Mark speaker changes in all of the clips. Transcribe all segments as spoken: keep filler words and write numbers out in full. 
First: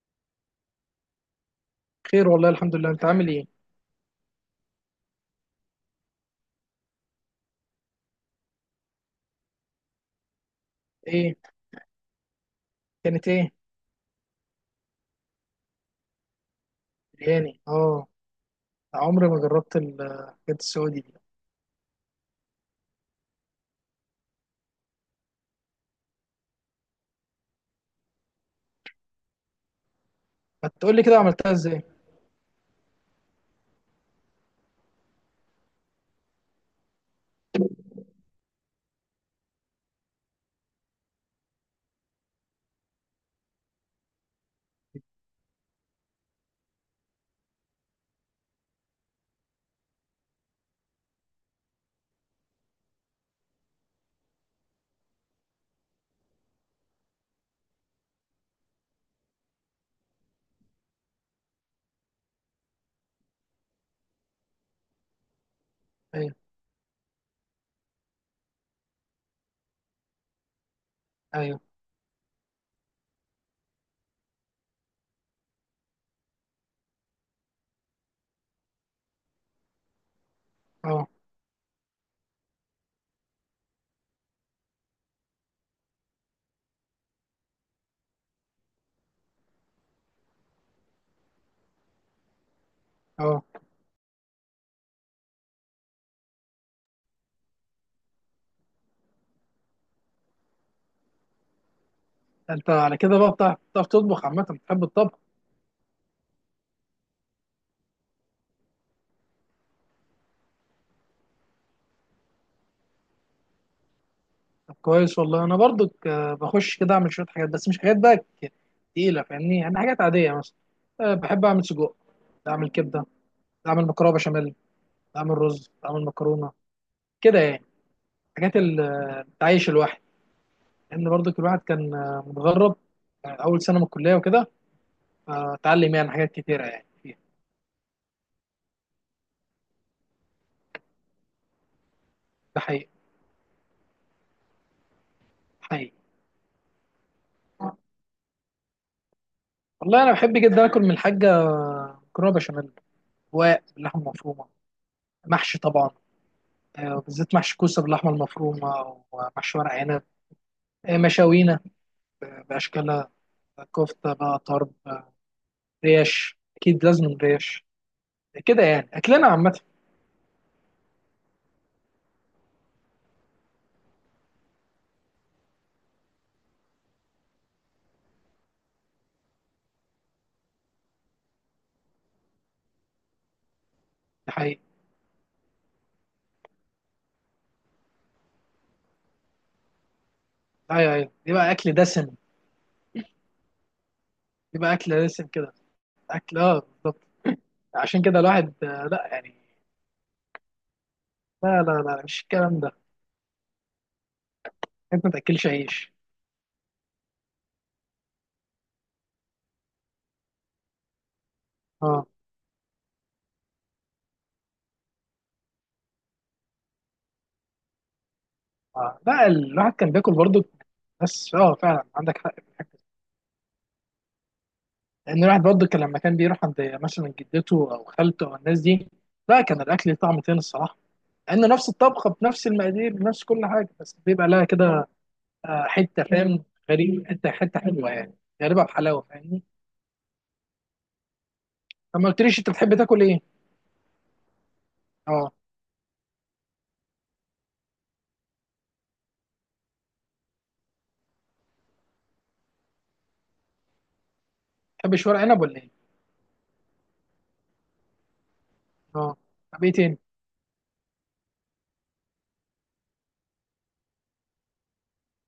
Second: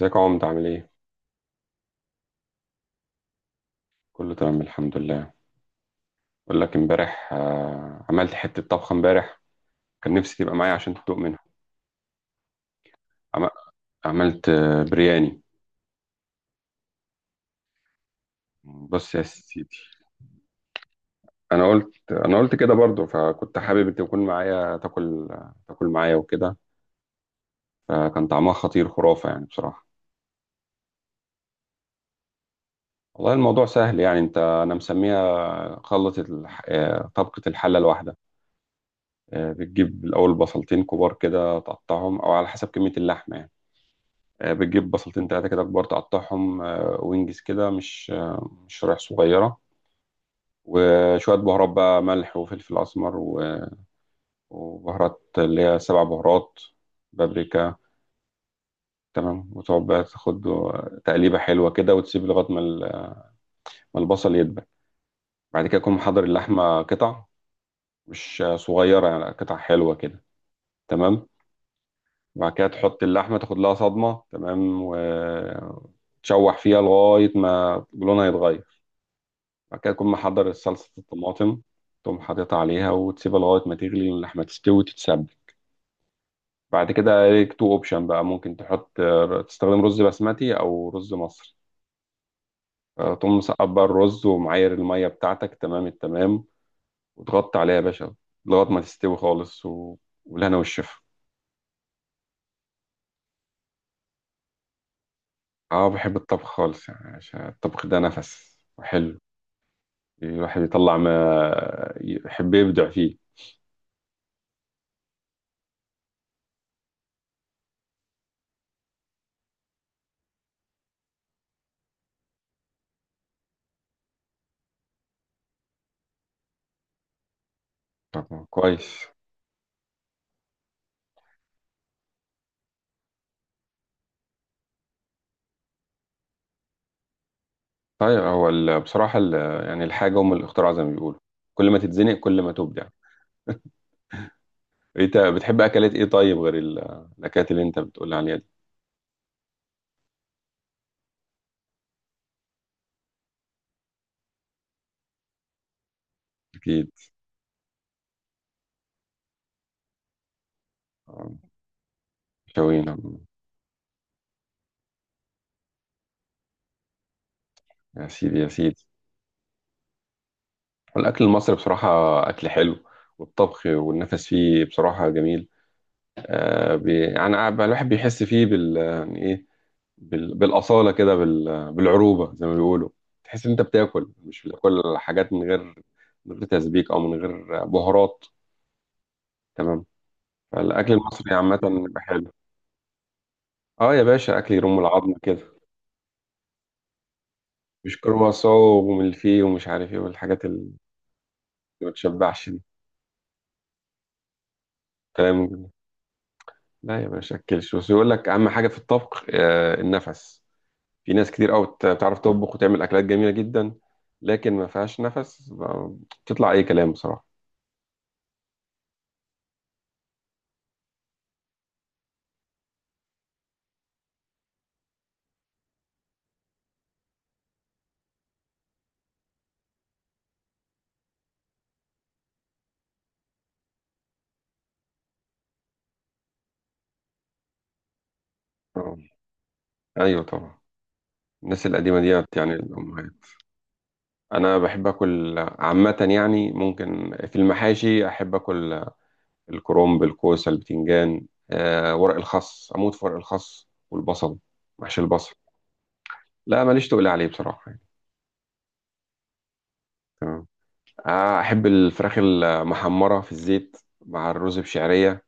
Speaker 1: ازيك يا عمد، عامل ايه؟
Speaker 2: خير والله، الحمد لله. انت عامل ايه؟
Speaker 1: كله تمام الحمد لله. بقول لك امبارح، آه، عملت حتة طبخة امبارح. كان نفسي تبقى معايا عشان تدوق
Speaker 2: ايه؟
Speaker 1: منها.
Speaker 2: كانت
Speaker 1: عم-
Speaker 2: ايه؟
Speaker 1: عملت آه، برياني.
Speaker 2: برياني، اه.
Speaker 1: بص يا
Speaker 2: عمري ما
Speaker 1: سيدي.
Speaker 2: جربت الحاجات السعودي دي.
Speaker 1: انا قلت انا قلت كده برضو، فكنت حابب انت تكون معايا تاكل، تاكل معايا وكده. فكان طعمها خطير، خرافة يعني بصراحة.
Speaker 2: ما تقول لي كده عملتها ازاي.
Speaker 1: والله الموضوع سهل، يعني انت انا مسميها خلطة الح... آه، طبقة الحلة الواحدة. آه، بتجيب الاول بصلتين كبار كده، تقطعهم او على حسب كمية اللحمة يعني. آه، بتجيب بصلتين تلاتة كده كبار، تقطعهم آه، وينجز كده، مش آه، مش شرايح صغيرة. وشوية بهارات بقى، ملح وفلفل أسمر و- وبهارات اللي هي سبع بهارات، بابريكا. تمام. وتقعد بقى تاخد تقليبة حلوة كده، وتسيب لغاية ما ال- ما البصل يدبل. بعد كده تكون محضر
Speaker 2: ايوه.
Speaker 1: اللحمة قطع، مش صغيرة يعني، قطع حلوة كده. تمام.
Speaker 2: ايوه.
Speaker 1: وبعد كده تحط اللحمة، تاخد لها صدمة تمام، وتشوح فيها لغاية ما لونها يتغير. بعد كده تكون محضر صلصة
Speaker 2: اه.
Speaker 1: الطماطم، تقوم حاططها عليها وتسيبها لغاية ما تغلي اللحمة تستوي وتتسبك. بعد كده ليك تو اوبشن بقى، ممكن تحط، تستخدم رز بسمتي أو رز مصري. آه،
Speaker 2: اه.
Speaker 1: تقوم مصبر الرز ومعاير المية بتاعتك تمام التمام، وتغطي عليها يا باشا لغاية ما تستوي خالص و... والهنا والشفا.
Speaker 2: انت على كده بقى بتعرف بتعرف تطبخ عامه، بتحب الطبخ؟
Speaker 1: اه بحب الطبخ خالص يعني، عشان الطبخ ده نفس وحلو، الواحد يطلع ما يحب يبدع فيه.
Speaker 2: طب كويس والله. انا برضو ك- بخش كده اعمل شويه حاجات، بس مش حاجات بقى ك- تقيله، فاهمني؟ يعني حاجات عاديه مثلا. أه بحب اعمل سجق، اعمل كبده، اعمل مكرونه بشاميل، اعمل رز، اعمل مكرونه، كده يعني.
Speaker 1: طب
Speaker 2: حاجات
Speaker 1: كويس.
Speaker 2: التعيش الواحد، لان برضه الواحد كان آه، متغرب. آه، اول سنه من الكليه وكده. آه، اتعلم يعني حاجات كتيره يعني فيها.
Speaker 1: طيب هو ال- بصراحة ال- يعني الحاجة أم الاختراع زي ما بيقولوا، كل ما تتزنق كل ما
Speaker 2: ده
Speaker 1: تبدع.
Speaker 2: حقيقي.
Speaker 1: أنت بتحب
Speaker 2: حقيقي.
Speaker 1: أكلات إيه طيب، غير ال- الأكلات اللي أنت بتقول عليها دي؟
Speaker 2: والله انا بحب جدا اكل من الحاجه مكرونه بشاميل، رواق باللحمه المفرومه، محشي طبعا.
Speaker 1: أكيد.
Speaker 2: آه، بالذات محشي كوسه باللحمه المفرومه ومحشي ورق عنب. آه،
Speaker 1: آه،
Speaker 2: مشاوينا
Speaker 1: شوينا
Speaker 2: باشكالها.
Speaker 1: م-
Speaker 2: آه، كفته بقى طرب. آه، ريش، اكيد لازم ريش.
Speaker 1: يا سيدي يا
Speaker 2: كده
Speaker 1: سيدي.
Speaker 2: يعني اكلنا عامه.
Speaker 1: والأكل المصري بصراحة أكل حلو، والطبخ والنفس فيه بصراحة جميل. آه بي يعني قاعد- الواحد بيحس فيه بال، يعني إيه، بال بالأصالة كده، بال بالعروبة زي ما بيقولوا. تحس إن أنت بتاكل،
Speaker 2: ده
Speaker 1: مش
Speaker 2: حقيقي.
Speaker 1: بتاكل حاجات من غير من غير تسبيك أو من غير بهارات. تمام. الأكل
Speaker 2: ايوه، ايوه،
Speaker 1: المصري
Speaker 2: يبقى
Speaker 1: عامة
Speaker 2: اكل
Speaker 1: بيبقى
Speaker 2: دسم.
Speaker 1: حلو. اه يا باشا، أكل
Speaker 2: يبقى
Speaker 1: يرم
Speaker 2: اكل
Speaker 1: العظم
Speaker 2: دسم
Speaker 1: كده.
Speaker 2: كده، اكل اه بالظبط.
Speaker 1: مش
Speaker 2: عشان كده
Speaker 1: كرواسون
Speaker 2: الواحد آه، لا يعني.
Speaker 1: وملفيه ومش عارف ايه، والحاجات اللي
Speaker 2: لا لا
Speaker 1: ما
Speaker 2: لا، مش
Speaker 1: تشبعش دي.
Speaker 2: الكلام ده. انت ما
Speaker 1: كلام
Speaker 2: تاكلش
Speaker 1: جميل.
Speaker 2: عيش.
Speaker 1: لا يا باشا أكلش بس، يقول لك أهم حاجة في الطبخ آه النفس. في ناس كتير قوي بت-
Speaker 2: اه.
Speaker 1: بتعرف تطبخ وتعمل أكلات جميلة جدا، لكن ما فيهاش نفس، ب- بتطلع أي كلام بصراحة.
Speaker 2: اه. لا الواحد كان بياكل برضه، بس اه فعلا عندك حق في الحتة دي. لان الواحد برضه كان لما كان بيروح عند مثلا جدته او خالته او الناس دي، لا كان الاكل ليه طعم تاني الصراحه. لان نفس الطبخه بنفس المقادير بنفس كل حاجه، بس بيبقى لها كده آه، حته، فاهم؟ غريب، حته حته حلوه يعني، غريبه
Speaker 1: آه.
Speaker 2: بحلاوه، فاهمني؟
Speaker 1: أيوه طبعا. الناس القديمة
Speaker 2: طب ما
Speaker 1: ديت
Speaker 2: قلتليش انت
Speaker 1: يعني
Speaker 2: بتحب تاكل
Speaker 1: الأمهات.
Speaker 2: ايه؟
Speaker 1: أنا بحب
Speaker 2: اه.
Speaker 1: آكل عامة يعني، ممكن في المحاشي أحب آكل الكرنب، الكوسة، البتنجان، آه ورق الخس، أموت في ورق الخس والبصل، محشي
Speaker 2: بتحبش ورق
Speaker 1: البصل.
Speaker 2: عنب ولا ايه؟
Speaker 1: لا ماليش تقول عليه بصراحة يعني.
Speaker 2: اه. طب ايه تاني؟
Speaker 1: تمام. آه أحب الفراخ المحمرة في الزيت مع الرز بشعرية،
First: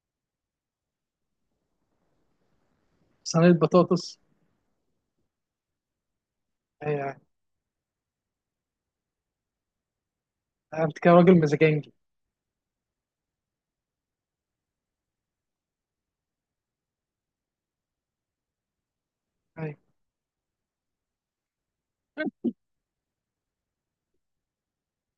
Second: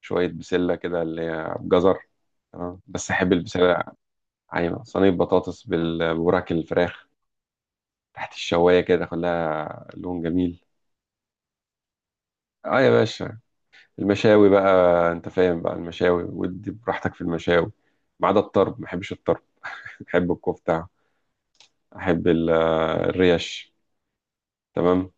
Speaker 1: شوية بسلة كده اللي هي بجزر. تمام بس أحب
Speaker 2: صينيه
Speaker 1: البسلة.
Speaker 2: بطاطس.
Speaker 1: أيوة صينية بطاطس، بال- بوراك الفراخ
Speaker 2: ايوه.
Speaker 1: تحت الشواية كده كلها لون جميل.
Speaker 2: انت كده راجل مزاجنجي.
Speaker 1: اه يا باشا، المشاوي بقى، انت فاهم بقى المشاوي، ودي براحتك في المشاوي. ما عدا الطرب، ما بحبش الطرب.
Speaker 2: أيوة.
Speaker 1: بحب الكفتة، احب ال- الريش. تمام.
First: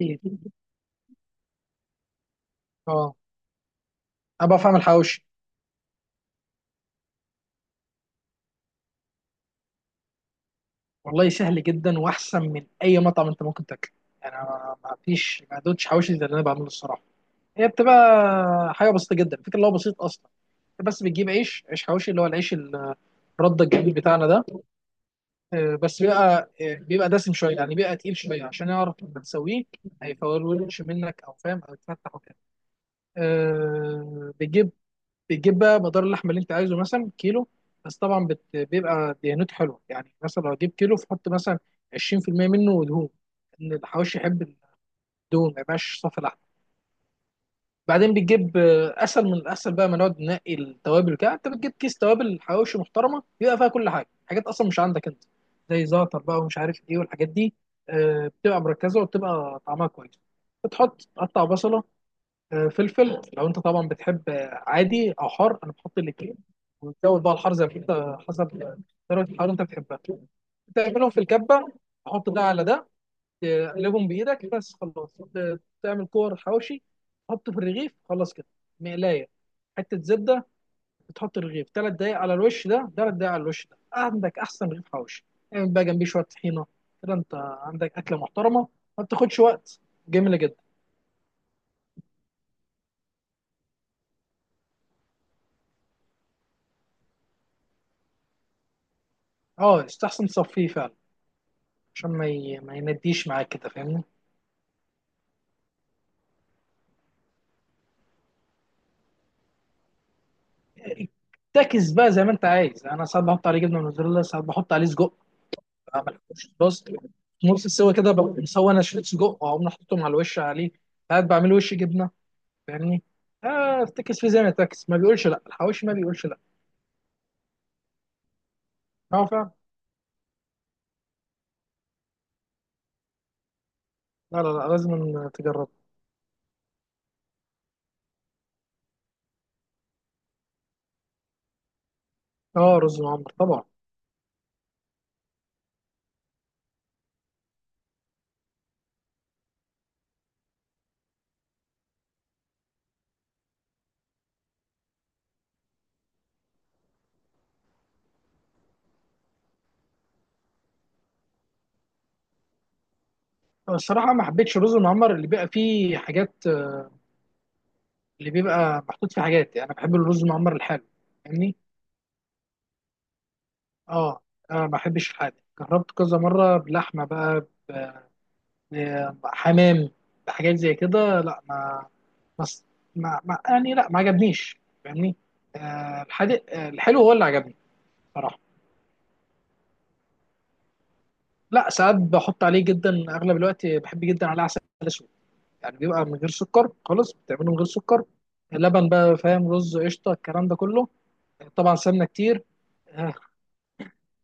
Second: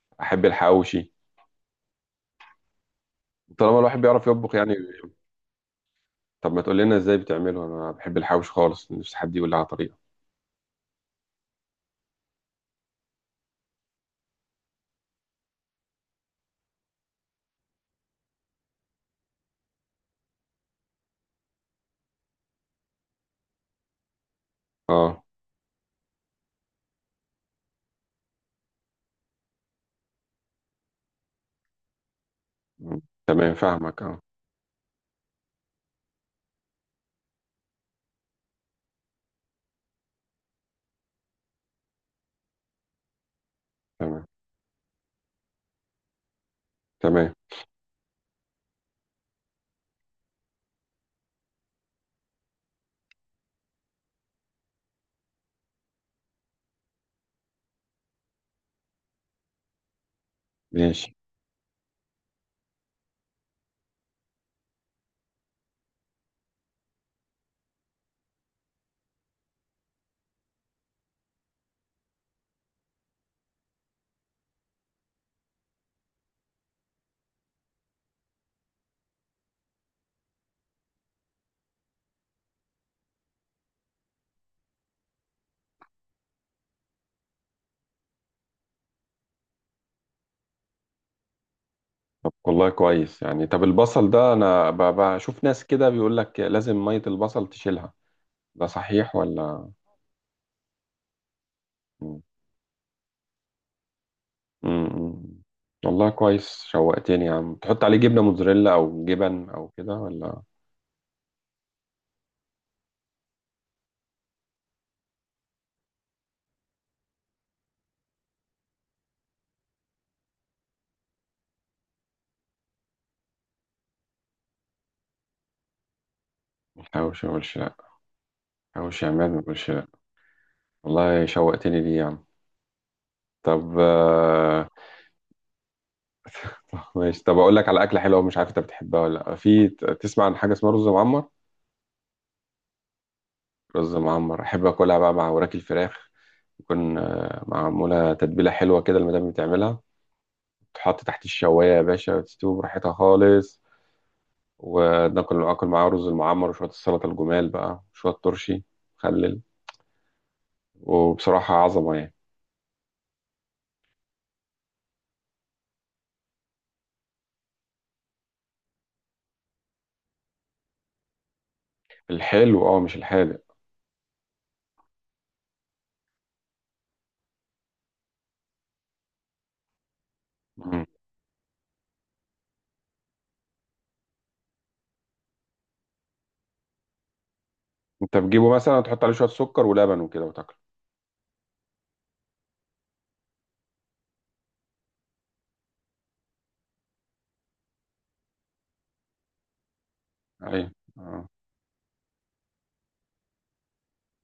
Speaker 2: كتير.
Speaker 1: احب الحواوشي،
Speaker 2: اه
Speaker 1: طالما الواحد بيعرف
Speaker 2: انا
Speaker 1: يطبخ
Speaker 2: بعرف
Speaker 1: يعني.
Speaker 2: اعمل حواوشي.
Speaker 1: طب ما تقول لنا ازاي بتعمله؟ انا بحب الحواوشي خالص، نفسي حد يقول لي على طريقه.
Speaker 2: والله سهل جدا، واحسن من اي مطعم انت ممكن تاكله. يعني انا ما فيش ما دوتش حواوشي زي اللي انا بعمله الصراحه. هي بتبقى حاجه بسيطه جدا، الفكره اللي هو بسيط اصلا. انت بس بتجيب عيش، عيش حواوشي اللي هو العيش ال- الرده الجديد بتاعنا ده.
Speaker 1: اه.
Speaker 2: آه، بس بيبقى آه، بيبقى دسم شويه يعني، بيبقى تقيل شويه عشان يعرف لما تسويه هيفولش منك، او فاهم، او يتفتح وكده.
Speaker 1: م. تمام فاهمك اه.
Speaker 2: آه، بتجيب بتجيب بقى مدار اللحمه اللي انت عايزه، مثلا كيلو. بس طبعا بت... بيبقى دهنته حلوه يعني، مثلا لو هتجيب كيلو فحط مثلا عشرين في المية منه دهون، ان الحواوشي
Speaker 1: تمام.
Speaker 2: يحب الدهون، ما يبقاش صافي لحم.
Speaker 1: تمام.
Speaker 2: بعدين بتجيب آه، اسهل من الاسهل بقى ما نقعد ننقي التوابل، كده انت بتجيب كيس توابل حواوشي محترمه، بيبقى فيها كل حاجه، حاجات اصلا مش عندك انت زي زعتر بقى ومش عارف ايه والحاجات دي. آه، بتبقى مركزه وبتبقى طعمها كويس. بتحط
Speaker 1: ماشي.
Speaker 2: تقطع بصله، آه، فلفل، لو انت طبعا بتحب آه، عادي او حار، انا بحط الاثنين. وتزود بقى الحار زي ما انت حسب درجه الحراره اللي انت بتحبها. تعملهم في الكبه، تحط ده على ده، تقلبهم بايدك بس خلاص. ت- تعمل كور حواوشي، تحطه في الرغيف خلاص كده. مقلايه، حته زبده. بتحط الرغيف ثلاث دقايق على الوش ده، ثلاث دقايق على الوش ده، عندك احسن رغيف حواوشي. اعمل بقى جنبيه شويه طحينه، كده انت عندك اكله محترمه، ما بتاخدش وقت، جميله جدا.
Speaker 1: طب والله كويس يعني. طب البصل ده، انا ب- بشوف ناس كده بيقول لك لازم ميه البصل تشيلها، ده صحيح ولا؟
Speaker 2: اه يستحسن تصفيه فعلا عشان
Speaker 1: م.
Speaker 2: ما ي... ما ينديش معاك كده، فاهمني؟
Speaker 1: م- م. والله كويس شوقتني يا عم، تحط عليه جبنه موتزاريلا او جبن او كده ولا؟
Speaker 2: تاكس بقى زي ما انت عايز، انا ساعات بحط عليه جبنه موتزاريلا، ساعات بحط عليه سجق. بعمل بس نص السوا كده، ببقى مسوي انا شريط سجق واقوم حاططهم على الوش عليه. ساعات بعمل وش جبنه، فاهمني؟ اه، افتكس في زي ما تاكس ما بيقولش لا، الحواوشي ما بيقولش لا.
Speaker 1: حواوشي ولا، حواوشي يا
Speaker 2: اه
Speaker 1: عماد ما
Speaker 2: فعلا.
Speaker 1: تقولش. والله شوقتني ليه يا عم. طب
Speaker 2: لا لا
Speaker 1: آه،
Speaker 2: لا، لازم تجرب.
Speaker 1: ماشي. طب اقول لك على اكله حلوه مش عارف انت بتحبها ولا لا، في ت- تسمع عن حاجه اسمها رز معمر؟
Speaker 2: اه رز معمر طبعا.
Speaker 1: رز معمر احب اكلها بقى مع وراك الفراخ، تكون آه، معموله تتبيله حلوه كده، المدام بتعملها، تحط تحت الشوايه يا باشا وتستوي براحتها خالص، وناكل اكل معاه رز المعمر وشويه السلطه، الجمال بقى شويه ترشي، مخلل، وبصراحه عظمه يعني.
Speaker 2: آه، الصراحه ما حبيتش الرز المعمر اللي بيبقى فيه حاجات، اللي بيبقى محطوط فيه حاجات. يعني انا بحب الرز المعمر الحلو، فاهمني؟
Speaker 1: الحلو اه، مش الحادق.
Speaker 2: اه. انا ما بحبش الحادق، جربت كذا مره بلحمه بقى ب- بحمام، بحاجات زي
Speaker 1: مم.
Speaker 2: كده. لا ما ما, ما, ما يعني، لا ما عجبنيش، فاهمني. آه الحادق، آه الحلو هو اللي عجبني.
Speaker 1: انت
Speaker 2: صراحه
Speaker 1: بتجيبه مثلا تحط عليه شويه سكر ولبن وكده وتاكله؟
Speaker 2: لا، ساعات بحط عليه جدا. اغلب الوقت بحب جدا عليه عسل اسود. يعني بيبقى من غير سكر خالص، بتعمله من غير سكر، لبن بقى، فاهم؟ رز، قشطه،
Speaker 1: اه
Speaker 2: الكلام ده
Speaker 1: ايوه.
Speaker 2: كله.
Speaker 1: آه.
Speaker 2: طبعا سمنه كتير. آه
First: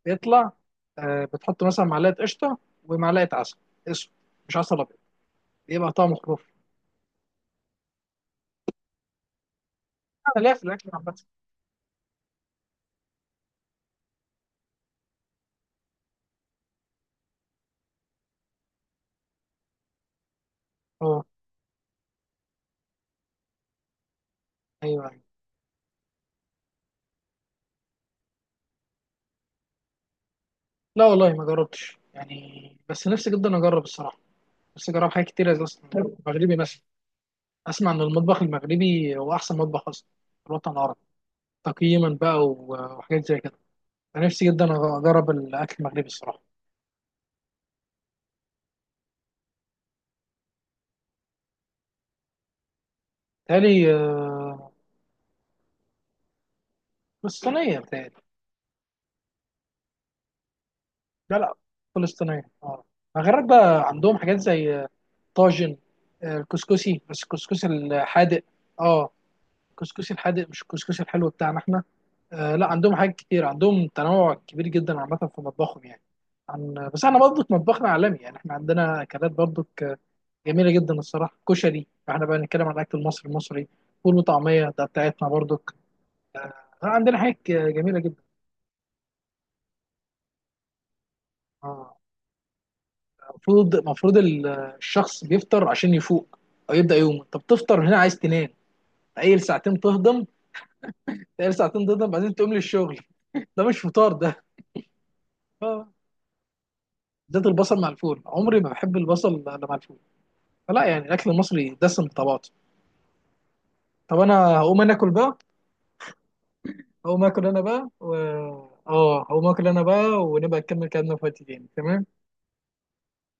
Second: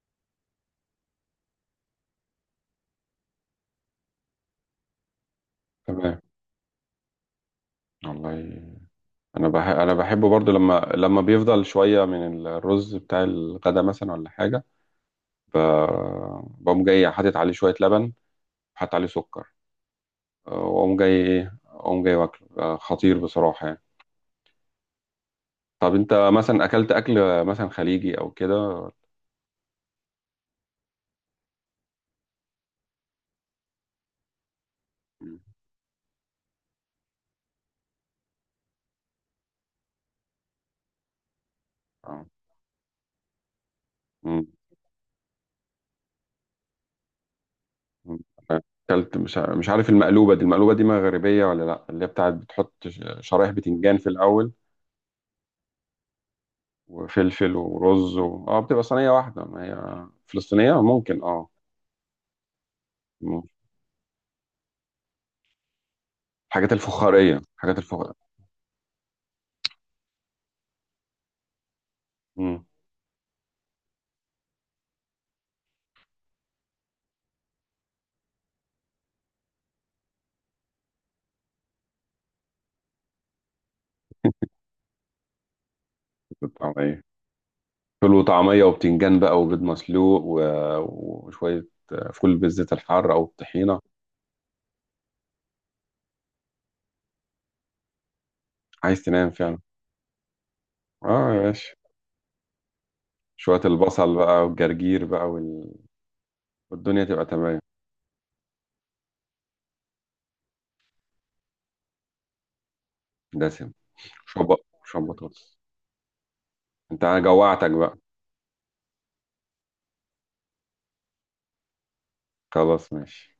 Speaker 2: بيطلع. آه بتحط مثلا معلقه قشطه ومعلقه عسل اسود، مش عسل أبيض. بيبقى طعمه
Speaker 1: تمام.
Speaker 2: خرافي.
Speaker 1: والله انا بح... انا بحبه
Speaker 2: انا
Speaker 1: برضو،
Speaker 2: ليا في الاكل
Speaker 1: لما
Speaker 2: عامه.
Speaker 1: لما بيفضل شويه من الرز بتاع الغدا مثلا ولا حاجه، ب... بقوم جاي حاطط عليه شويه لبن، حاطط عليه سكر، أه، واقوم جاي
Speaker 2: اه،
Speaker 1: ايه، اقوم جاي واكله أه، خطير بصراحه يعني.
Speaker 2: ايوه، ايوه.
Speaker 1: طب انت مثلا اكلت اكل مثلا خليجي او كده؟
Speaker 2: لا والله ما جربتش يعني، بس نفسي جدا اجرب الصراحه. نفسي اجرب حاجات
Speaker 1: مم.
Speaker 2: كتير زي اصلا مغربي مثلا. اسمع ان المطبخ المغربي هو احسن مطبخ اصلا في الوطن العربي، تقييما
Speaker 1: آه.
Speaker 2: بقى و- وحاجات زي كده. انا نفسي
Speaker 1: مم.
Speaker 2: جدا أج- اجرب الاكل المغربي الصراحه.
Speaker 1: مم. اكلت مش ع- مش عارف، المقلوبه دي، المقلوبه دي مغربيه ولا لا؟ اللي هي بتاعت بتحط ش- شرايح
Speaker 2: تالي.
Speaker 1: بتنجان في الاول، وفلفل
Speaker 2: فلسطينيه
Speaker 1: ورز
Speaker 2: بتهيألي.
Speaker 1: و... اه بتبقى صينية واحدة، ما هي فلسطينية ممكن
Speaker 2: لا
Speaker 1: اه.
Speaker 2: لا، فلسطينيه اه.
Speaker 1: مم.
Speaker 2: المغرب بقى عندهم حاجات زي آه، طاجن، آه،
Speaker 1: الحاجات
Speaker 2: الكسكسي، بس
Speaker 1: الفخارية
Speaker 2: الكسكسي
Speaker 1: الحاجات الفخارية.
Speaker 2: الحادق. اه الكسكسي الحادق مش الكسكسي الحلو بتاعنا احنا. آه
Speaker 1: مم.
Speaker 2: لا عندهم حاجات كتير، عندهم تنوع كبير جدا عامة في مطبخهم يعني. عن بس احنا برضك مطبخنا عالمي يعني، احنا عندنا اكلات برضك جميلة جدا الصراحة. كشري، احنا بقى نتكلم عن الاكل المصري المصري فول وطعمية ده بتاعتنا برضك.
Speaker 1: الطعمية.
Speaker 2: عندنا حاجات جميلة
Speaker 1: فول
Speaker 2: جدا.
Speaker 1: وطعمية وبتنجان بقى وبيض مسلوق و... وشوية
Speaker 2: آه،
Speaker 1: آه، فول بالزيت الحار أو
Speaker 2: المفروض
Speaker 1: الطحينة.
Speaker 2: المفروض ال- الشخص بيفطر عشان يفوق او يبدأ يومه. انت بتفطر هنا، عايز تنام،
Speaker 1: عايز تنام
Speaker 2: تقيل
Speaker 1: فعلا.
Speaker 2: ساعتين تهضم،
Speaker 1: اه يا
Speaker 2: تقيل
Speaker 1: باشا.
Speaker 2: ساعتين تهضم بعدين تقوم للشغل.
Speaker 1: شوية
Speaker 2: ده مش فطار
Speaker 1: البصل بقى
Speaker 2: ده.
Speaker 1: والجرجير بقى وال...
Speaker 2: آه،
Speaker 1: والدنيا تبقى
Speaker 2: زيت
Speaker 1: تمام.
Speaker 2: البصل مع الفول، عمري ما بحب البصل الا مع الفول. فلا يعني الاكل المصري دسم بطبعاته.
Speaker 1: دسم.
Speaker 2: طب
Speaker 1: شوية
Speaker 2: انا
Speaker 1: بق-
Speaker 2: هقوم انا
Speaker 1: شوية
Speaker 2: اكل بقى،
Speaker 1: بطاطس. انت انا
Speaker 2: هقوم اكل انا
Speaker 1: جوعتك
Speaker 2: بقى
Speaker 1: بقى.
Speaker 2: و... اه هقوم اكل انا بقى، ونبقى نكمل كلامنا في وقت تاني، تمام.
Speaker 1: خلاص ماشي.